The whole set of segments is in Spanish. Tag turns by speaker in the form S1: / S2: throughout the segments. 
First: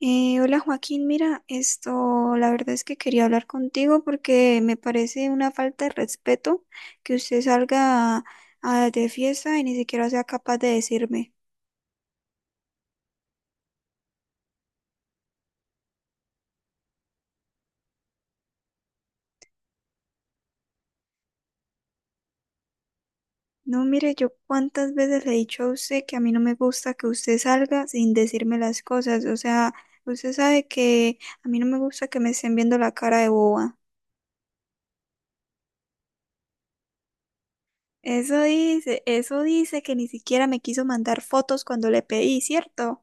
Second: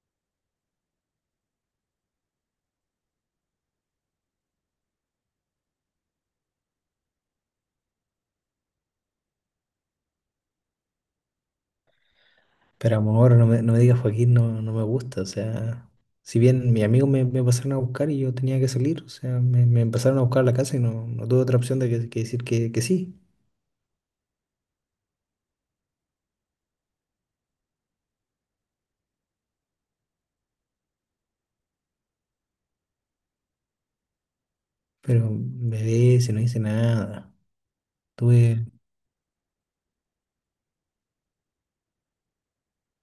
S1: Hola, Joaquín, mira, esto, la verdad es que quería hablar contigo porque me parece una falta de respeto que usted salga de fiesta y ni siquiera sea capaz de decirme.
S2: Pero amor, no me digas Joaquín, no, no me gusta. O sea, si bien mis amigos me pasaron a buscar y yo tenía que salir, o sea, me empezaron a buscar a la casa y no tuve otra opción de que decir que sí.
S1: No, mire, yo cuántas veces le he dicho a usted que a mí no me gusta que usted salga sin decirme las cosas. O sea, usted sabe que a mí no me gusta que me estén viendo la cara de boba.
S2: Pero me ve, si no hice nada. Tuve.
S1: Eso dice que ni siquiera me quiso mandar fotos cuando le pedí, ¿cierto?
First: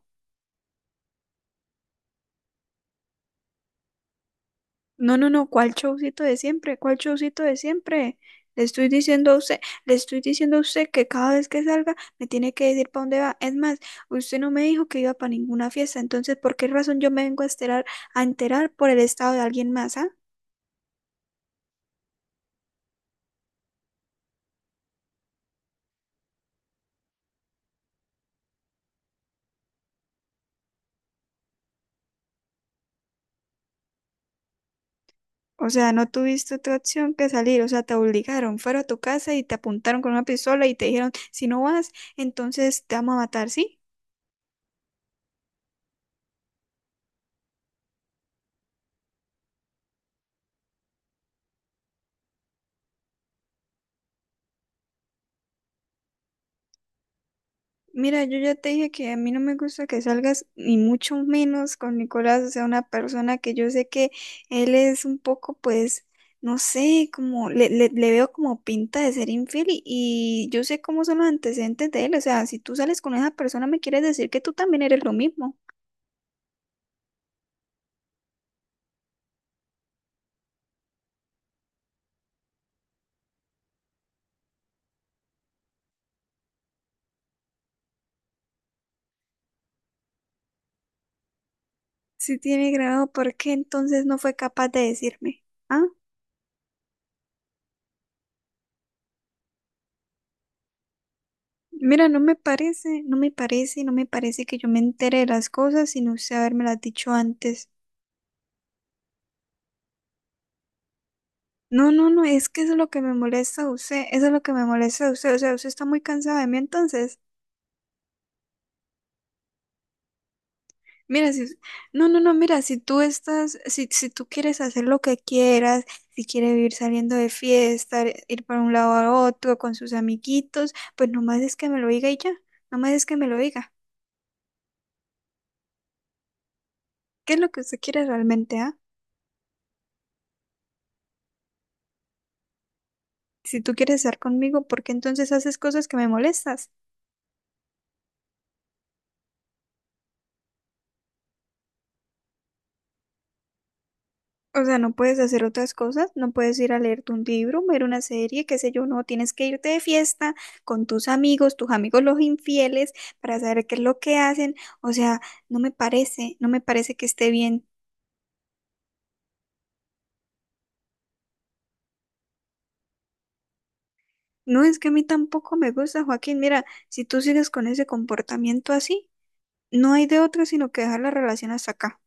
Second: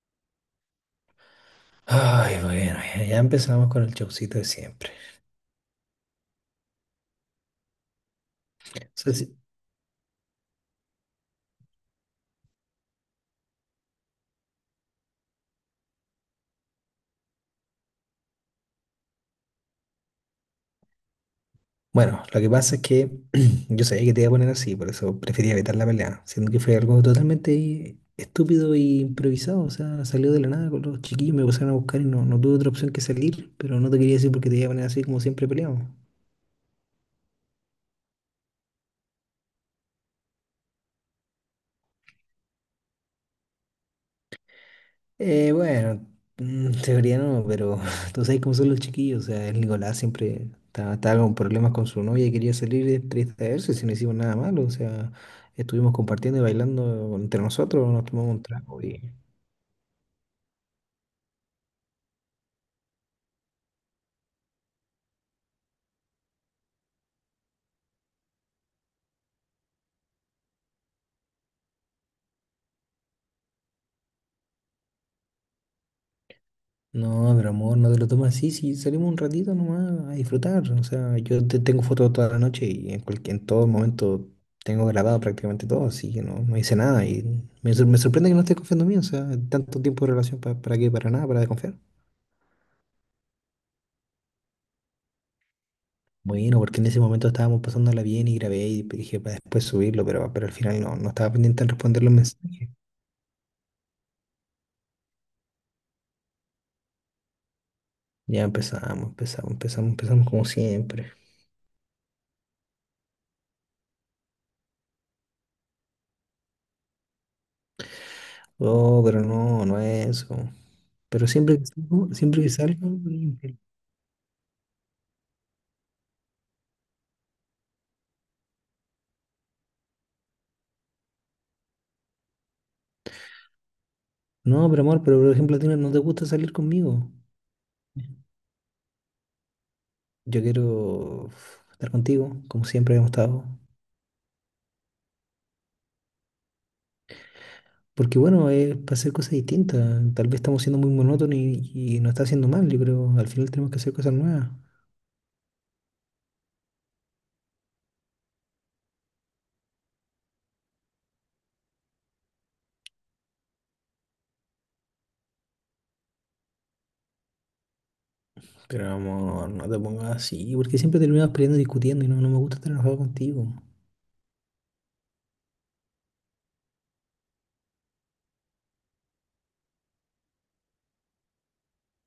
S2: Ay, bueno, ya empezamos con el showcito de siempre.
S1: No, no, no, ¿cuál showcito de siempre? ¿Cuál showcito de siempre? Le estoy diciendo a usted, le estoy diciendo a usted que cada vez que salga me tiene que decir para dónde va. Es más, usted no me dijo que iba para ninguna fiesta, entonces, ¿por qué razón yo me vengo a enterar por el estado de alguien más, ah?
S2: Bueno, lo que pasa es que yo sabía que te iba a poner así, por eso prefería evitar la pelea, siendo que fue algo totalmente estúpido e improvisado, o sea, salió de la nada con los chiquillos, me pusieron a buscar y no tuve otra opción que salir, pero no te quería decir porque te iba a poner así como siempre
S1: O
S2: peleamos.
S1: sea, no tuviste otra opción que salir, o sea, te obligaron, fueron a tu casa y te apuntaron con una pistola y te dijeron, si no vas, entonces te vamos a matar, ¿sí?
S2: Bueno, teoría no, pero tú sabes cómo son los chiquillos, o sea, el Nicolás siempre estaba con problemas con su novia y quería salir de distraerse si no hicimos nada malo, o sea, estuvimos compartiendo y bailando entre nosotros, nos
S1: Mira,
S2: tomamos
S1: yo
S2: un
S1: ya te
S2: trago
S1: dije
S2: y.
S1: que a mí no me gusta que salgas ni mucho menos con Nicolás, o sea, una persona que yo sé que él es un poco, pues, no sé, como le veo como pinta de ser infiel y yo sé cómo son los antecedentes de él. O sea, si tú sales con esa persona me quieres decir que tú también eres lo mismo.
S2: No, pero amor, no te lo tomas así, si salimos un ratito nomás a disfrutar. O sea, yo te tengo fotos toda la noche y en cualquier, en todo momento tengo grabado prácticamente todo, así que no hice nada. Y me sorprende que no estés confiando en mí, o sea, tanto tiempo de relación para qué, para nada, para desconfiar.
S1: Si tiene grado, ¿por qué entonces no fue capaz de decirme? Ah,
S2: Bueno, porque en ese momento estábamos pasándola bien y grabé y dije para después subirlo, pero al final no estaba pendiente en responder
S1: mira,
S2: los
S1: no me
S2: mensajes.
S1: parece, no me parece, no me parece que yo me entere de las cosas sin usted habérmelas dicho antes.
S2: Ya empezamos, empezamos, empezamos, empezamos como siempre.
S1: No, no, no, es que eso es lo que me molesta a usted, eso es lo que me molesta a usted, o sea, usted está muy cansada de mí, entonces,
S2: Oh, pero no es eso. Pero
S1: mira,
S2: siempre que
S1: no,
S2: salgo,
S1: no, no,
S2: siempre que
S1: mira, si
S2: salgo.
S1: tú estás, si, si tú quieres hacer lo que quieras, si quieres vivir saliendo de fiesta, ir para un lado a otro con sus amiguitos, pues nomás es que me lo diga y ya, nomás es que me lo diga.
S2: No, pero amor, pero por ejemplo, a ti no te gusta salir conmigo.
S1: ¿Qué es lo que usted quiere realmente, ah?
S2: Yo quiero uf, estar contigo, como siempre hemos estado.
S1: Si tú quieres estar conmigo, ¿por qué entonces haces cosas que me molestas?
S2: Porque bueno, es para hacer cosas distintas. Tal vez estamos siendo muy monótonos y nos está haciendo mal. Yo creo, al final tenemos que hacer cosas nuevas.
S1: O sea, no puedes hacer otras cosas, no puedes ir a leerte un libro, ver una serie, qué sé yo, no, tienes que irte de fiesta con tus amigos los infieles, para saber qué es lo que hacen. O sea, no me parece, no me parece que esté bien.
S2: Pero amor, no te pongas así, porque siempre terminamos peleando y discutiendo y no me gusta estar enojado contigo.
S1: No, es que a mí tampoco me gusta, Joaquín. Mira, si tú sigues con ese comportamiento así, no hay de otra sino que dejar la relación hasta acá.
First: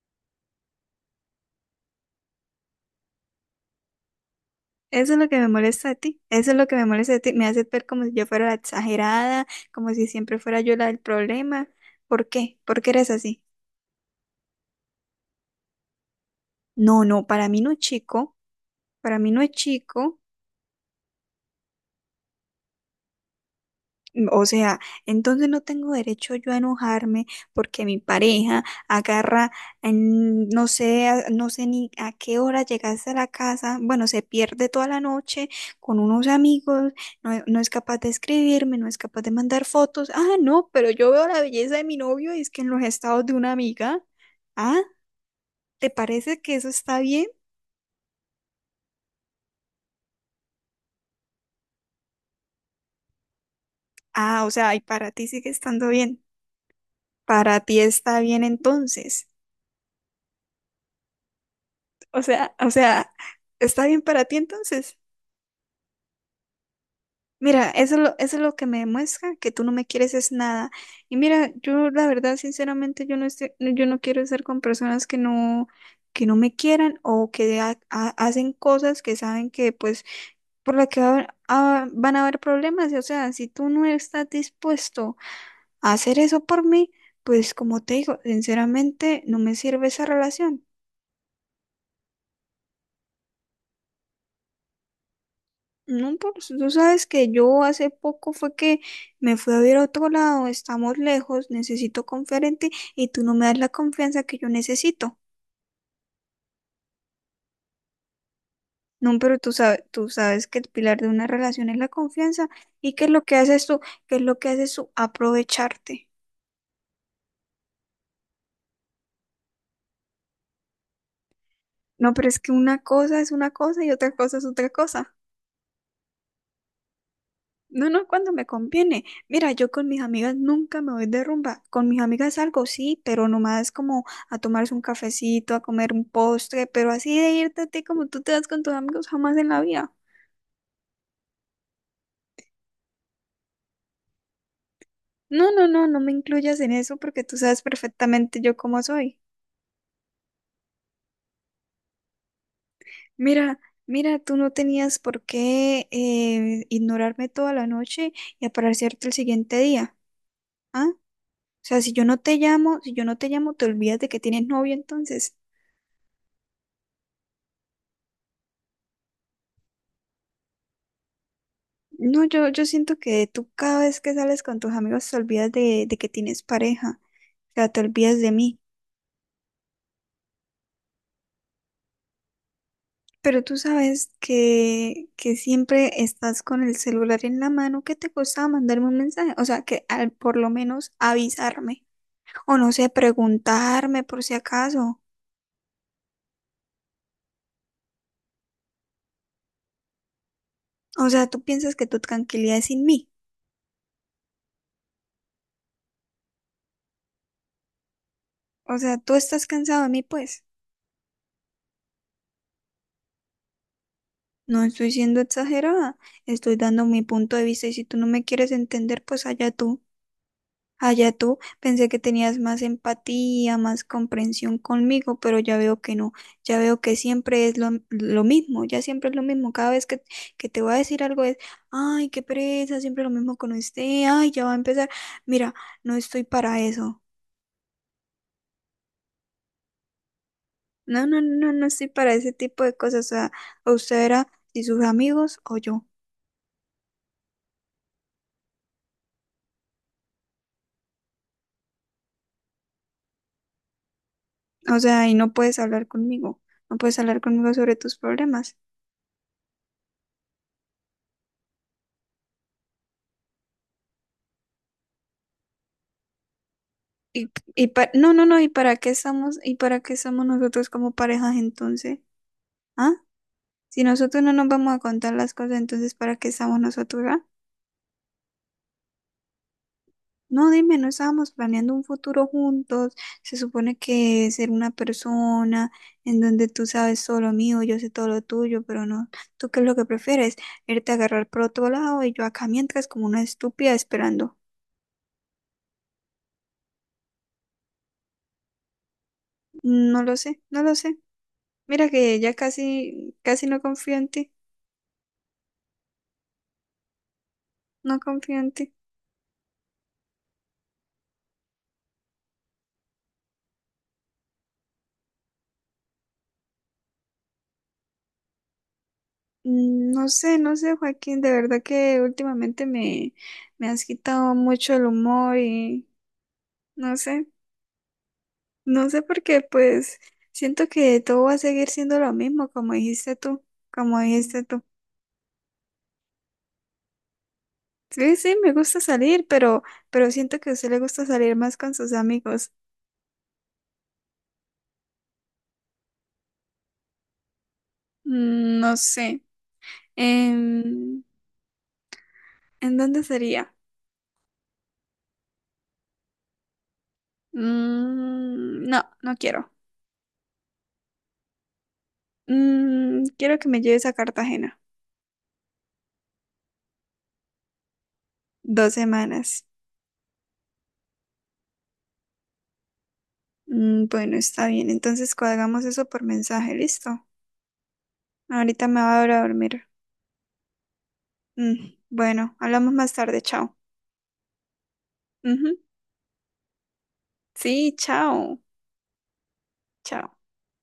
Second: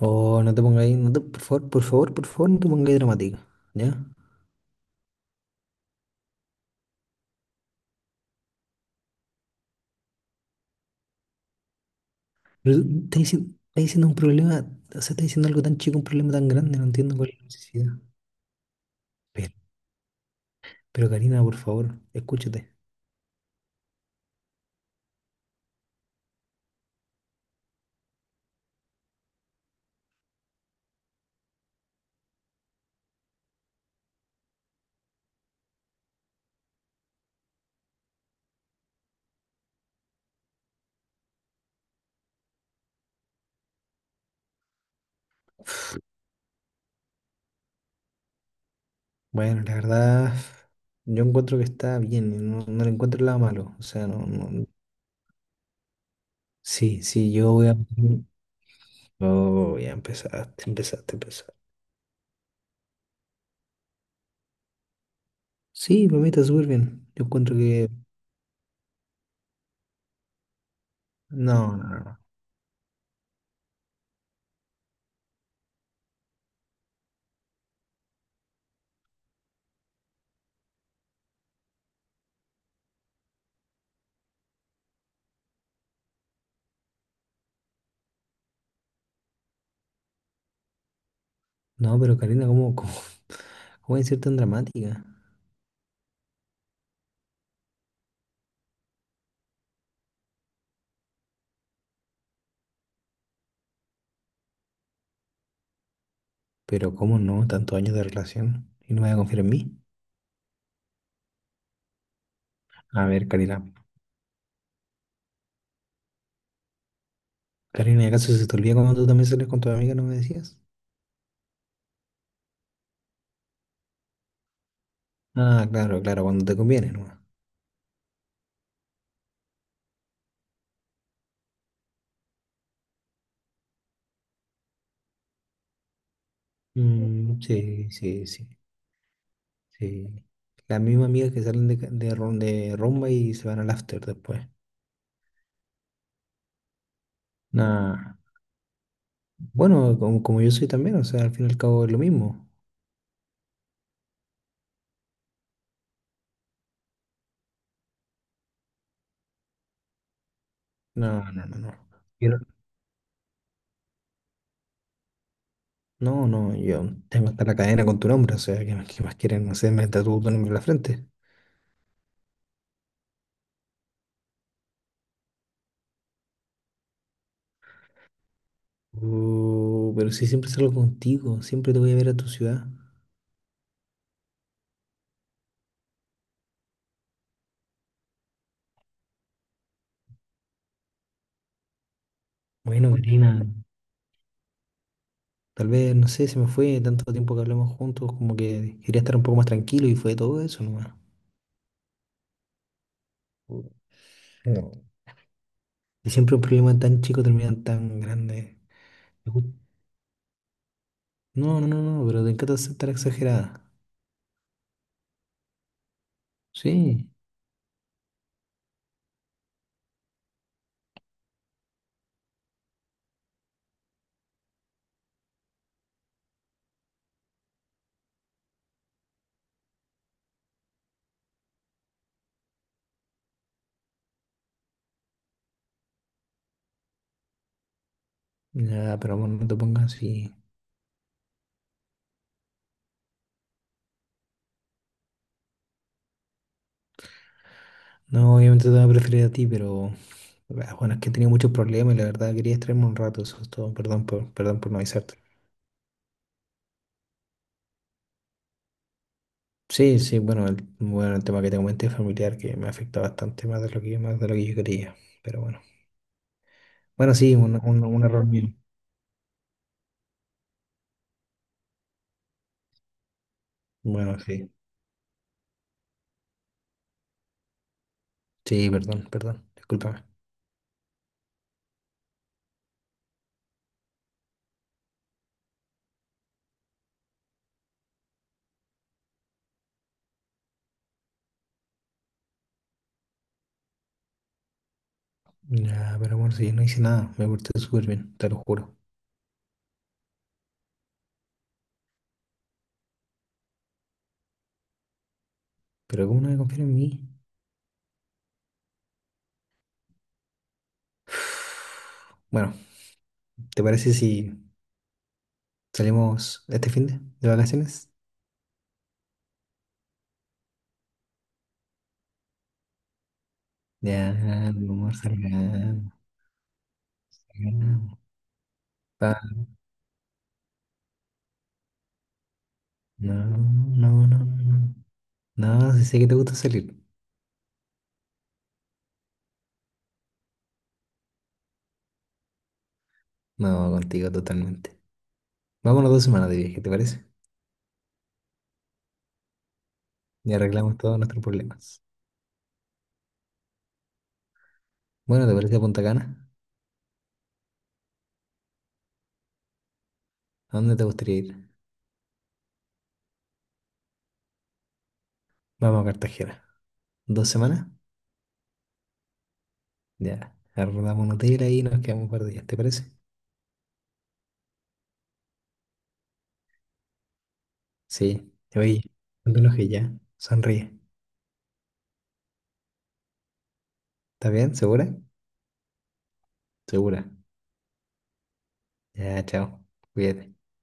S2: Oh, no te pongas ahí, no te- por favor, por favor, por favor, no te pongas ahí dramático, ¿ya?
S1: Eso es lo que me molesta de ti, eso es lo que me molesta de ti, me hace ver como si yo fuera la exagerada, como si siempre fuera yo la del problema. ¿Por qué?
S2: Pero
S1: ¿Por
S2: tú
S1: qué eres
S2: estás
S1: así?
S2: diciendo, estás diciendo un problema, o sea, estás diciendo algo tan chico, un problema tan grande, no
S1: No,
S2: entiendo
S1: no,
S2: cuál es la
S1: para mí no es
S2: necesidad.
S1: chico, para mí no es chico.
S2: Pero Karina, por favor, escúchate.
S1: O sea, entonces no tengo derecho yo a enojarme porque mi pareja agarra, no sé, no sé ni a qué hora llegaste a la casa, bueno, se pierde toda la noche con unos amigos, no, no es capaz de escribirme, no es capaz de mandar fotos. Ah, no, pero yo veo la belleza de mi novio y es que en los estados de una amiga. Ah, ¿te parece que eso está bien?
S2: Bueno, la verdad, yo encuentro que está bien, y no le encuentro nada malo. O sea,
S1: Ah, o sea, y para ti sigue estando bien.
S2: Sí, sí, yo
S1: Para
S2: voy a.
S1: ti está bien entonces.
S2: Oh, ya empezaste, empezaste, empezaste.
S1: O sea, está bien para ti entonces.
S2: Sí, para mí está súper bien. Yo encuentro
S1: Mira,
S2: que.
S1: eso es lo que me demuestra que tú no me quieres es nada. Y mira,
S2: No, no,
S1: yo
S2: no.
S1: la
S2: No,
S1: verdad, sinceramente, yo no quiero estar con personas que no me quieran o que hacen cosas que saben que pues por la que ah, van a haber problemas. Y, o sea, si tú no estás dispuesto a hacer eso por mí, pues como te digo, sinceramente no me sirve esa relación.
S2: no, pero Karina, ¿cómo, cómo es ser tan dramática?
S1: No, pues tú sabes que yo hace poco fue que me fui a ver a otro lado, estamos lejos, necesito conferente y tú no me das la confianza que yo necesito.
S2: Pero ¿cómo no? Tantos años de relación. ¿Y no me vas
S1: No,
S2: a
S1: pero
S2: confiar en mí?
S1: tú sabes que el pilar de una relación es la confianza y
S2: A
S1: que lo
S2: ver,
S1: que
S2: Karina.
S1: haces tú, que es lo que haces tú, aprovecharte.
S2: Karina, ¿y acaso se te olvida cuando tú también sales con tu amiga, no me decías?
S1: No, pero es que una cosa es una cosa y otra cosa es otra cosa.
S2: Ah, claro, claro, cuando te conviene, ¿no?
S1: No, no, cuando me conviene. Mira, yo con mis amigas nunca me voy de rumba. Con mis amigas salgo, sí, pero nomás como a tomarse un cafecito, a comer un postre, pero así de
S2: Mm,
S1: irte a ti
S2: sí,
S1: como tú
S2: sí,
S1: te vas
S2: sí,
S1: con tus amigos jamás en la vida.
S2: sí. Las mismas amigas que salen de rumba y se van al after después.
S1: No, no, no, no me incluyas en eso porque tú sabes
S2: Nah.
S1: perfectamente yo cómo soy.
S2: Bueno, como, como yo soy también, o sea, al fin y al cabo es lo mismo.
S1: Mira, mira, tú no tenías por qué ignorarme toda la noche y aparecerte el siguiente día, ¿ah?
S2: No, no, no,
S1: O
S2: no.
S1: sea, si yo no
S2: Yo
S1: te llamo, si yo no te llamo, te olvidas de que tienes novio entonces.
S2: no, yo tengo hasta la cadena con tu nombre, o sea, qué más quieren? No sé, me tatúo tu nombre en la frente.
S1: No, yo siento que tú cada vez que sales con tus amigos te olvidas de que tienes pareja, o sea, te olvidas de mí,
S2: Pero si siempre salgo contigo, siempre te voy a ver a tu ciudad.
S1: pero tú sabes que siempre estás con el celular en la mano, ¿qué te costaba mandarme un mensaje? O sea, que al, por lo menos avisarme, o no sé,
S2: Bueno, Karina,
S1: preguntarme por si acaso,
S2: tal vez, no sé, se me fue tanto tiempo que hablamos juntos, como que quería estar un poco más tranquilo y fue todo eso nomás.
S1: o sea, tú piensas que tu tranquilidad es sin mí,
S2: No. Y siempre un problema tan chico terminan tan grande.
S1: o sea, tú
S2: Me
S1: estás
S2: gust-
S1: cansado de mí, pues.
S2: No, no, no, no, pero te encanta ser tan exagerada.
S1: No estoy siendo exagerada, estoy dando mi
S2: Sí.
S1: punto de vista y si tú no me quieres entender, pues allá tú. Allá tú, pensé que tenías más empatía, más comprensión conmigo, pero ya veo que no, ya veo que siempre es lo mismo, ya siempre es lo mismo, cada vez que te voy a decir algo es, ay, qué pereza, siempre lo mismo con usted, ay, ya va a empezar, mira, no estoy para eso,
S2: Ya, pero amor, no te pongas así.
S1: no, no, no, no estoy para ese tipo de cosas, o sea, o usted era y sus amigos o yo,
S2: No, obviamente te voy a preferir a ti, pero ah, bueno, es que he tenido muchos problemas y la verdad quería distraerme un rato, eso es todo. Perdón por, perdón por no
S1: o sea, y
S2: avisarte.
S1: no puedes hablar conmigo, no puedes hablar conmigo sobre tus problemas.
S2: Sí, sí, bueno, el tema que te comenté familiar que me afecta bastante más de lo que, más de lo que yo quería. Pero bueno. Bueno, sí, un, un, un
S1: No, no,
S2: error
S1: no, ¿y
S2: mío.
S1: para qué estamos, y para qué estamos nosotros como parejas entonces? ¿Ah? Si
S2: Bueno,
S1: nosotros no nos
S2: sí.
S1: vamos a contar las cosas, entonces ¿para qué estamos nosotros, ah?
S2: Sí, perdón, perdón. Discúlpame.
S1: No, dime, no estábamos planeando un futuro juntos. Se supone que ser una persona en donde tú sabes todo lo mío, yo sé todo lo tuyo, pero no. ¿Tú qué es lo que prefieres? Irte a agarrar por otro lado y yo acá mientras como una estúpida esperando.
S2: Ya, pero amor, si yo no hice nada, me porté súper bien, te lo juro.
S1: No lo sé, no lo sé. Mira que ya casi, casi no confío en ti,
S2: Pero ¿cómo no me confiar en mí?
S1: no confío en ti.
S2: Bueno, ¿te parece si salimos este fin de vacaciones?
S1: No sé, no sé, Joaquín, de verdad que últimamente me, me has
S2: Ya, mi
S1: quitado mucho el
S2: amor,
S1: humor y
S2: salgamos.
S1: no sé,
S2: Salgamos.
S1: no sé
S2: Pa-
S1: por qué, pues siento que todo va a seguir siendo lo mismo, como
S2: No,
S1: dijiste tú, como
S2: no, no,
S1: dijiste
S2: no,
S1: tú.
S2: no. No, si sé que te gusta salir.
S1: Sí, sí, me gusta salir, pero siento que a usted le gusta salir más con sus amigos.
S2: No, contigo totalmente. Vámonos 2 semanas de viaje, ¿te parece?
S1: No sé,
S2: Y
S1: en
S2: arreglamos todos nuestros problemas.
S1: ¿en dónde sería?
S2: Bueno, ¿te parece Punta Cana?
S1: Mm, no, no quiero.
S2: ¿A dónde te gustaría ir?
S1: Mm, quiero que me lleves a Cartagena.
S2: Vamos a Cartagena. ¿2 semanas?
S1: Dos semanas.
S2: Ya, arrendamos un hotel ahí y nos quedamos un par de días, ¿te parece?
S1: Bueno, está bien. Entonces cuadramos eso por mensaje, listo.
S2: Sí,
S1: Ahorita me
S2: oye,
S1: voy a ir a
S2: no te
S1: dormir.
S2: enojes ya, sonríe.
S1: Bueno, hablamos más tarde, chao.
S2: ¿Está bien? ¿Segura?
S1: Ujú.
S2: Segura.
S1: Sí, chao.
S2: Ya, chao,
S1: Chao.
S2: cuídate.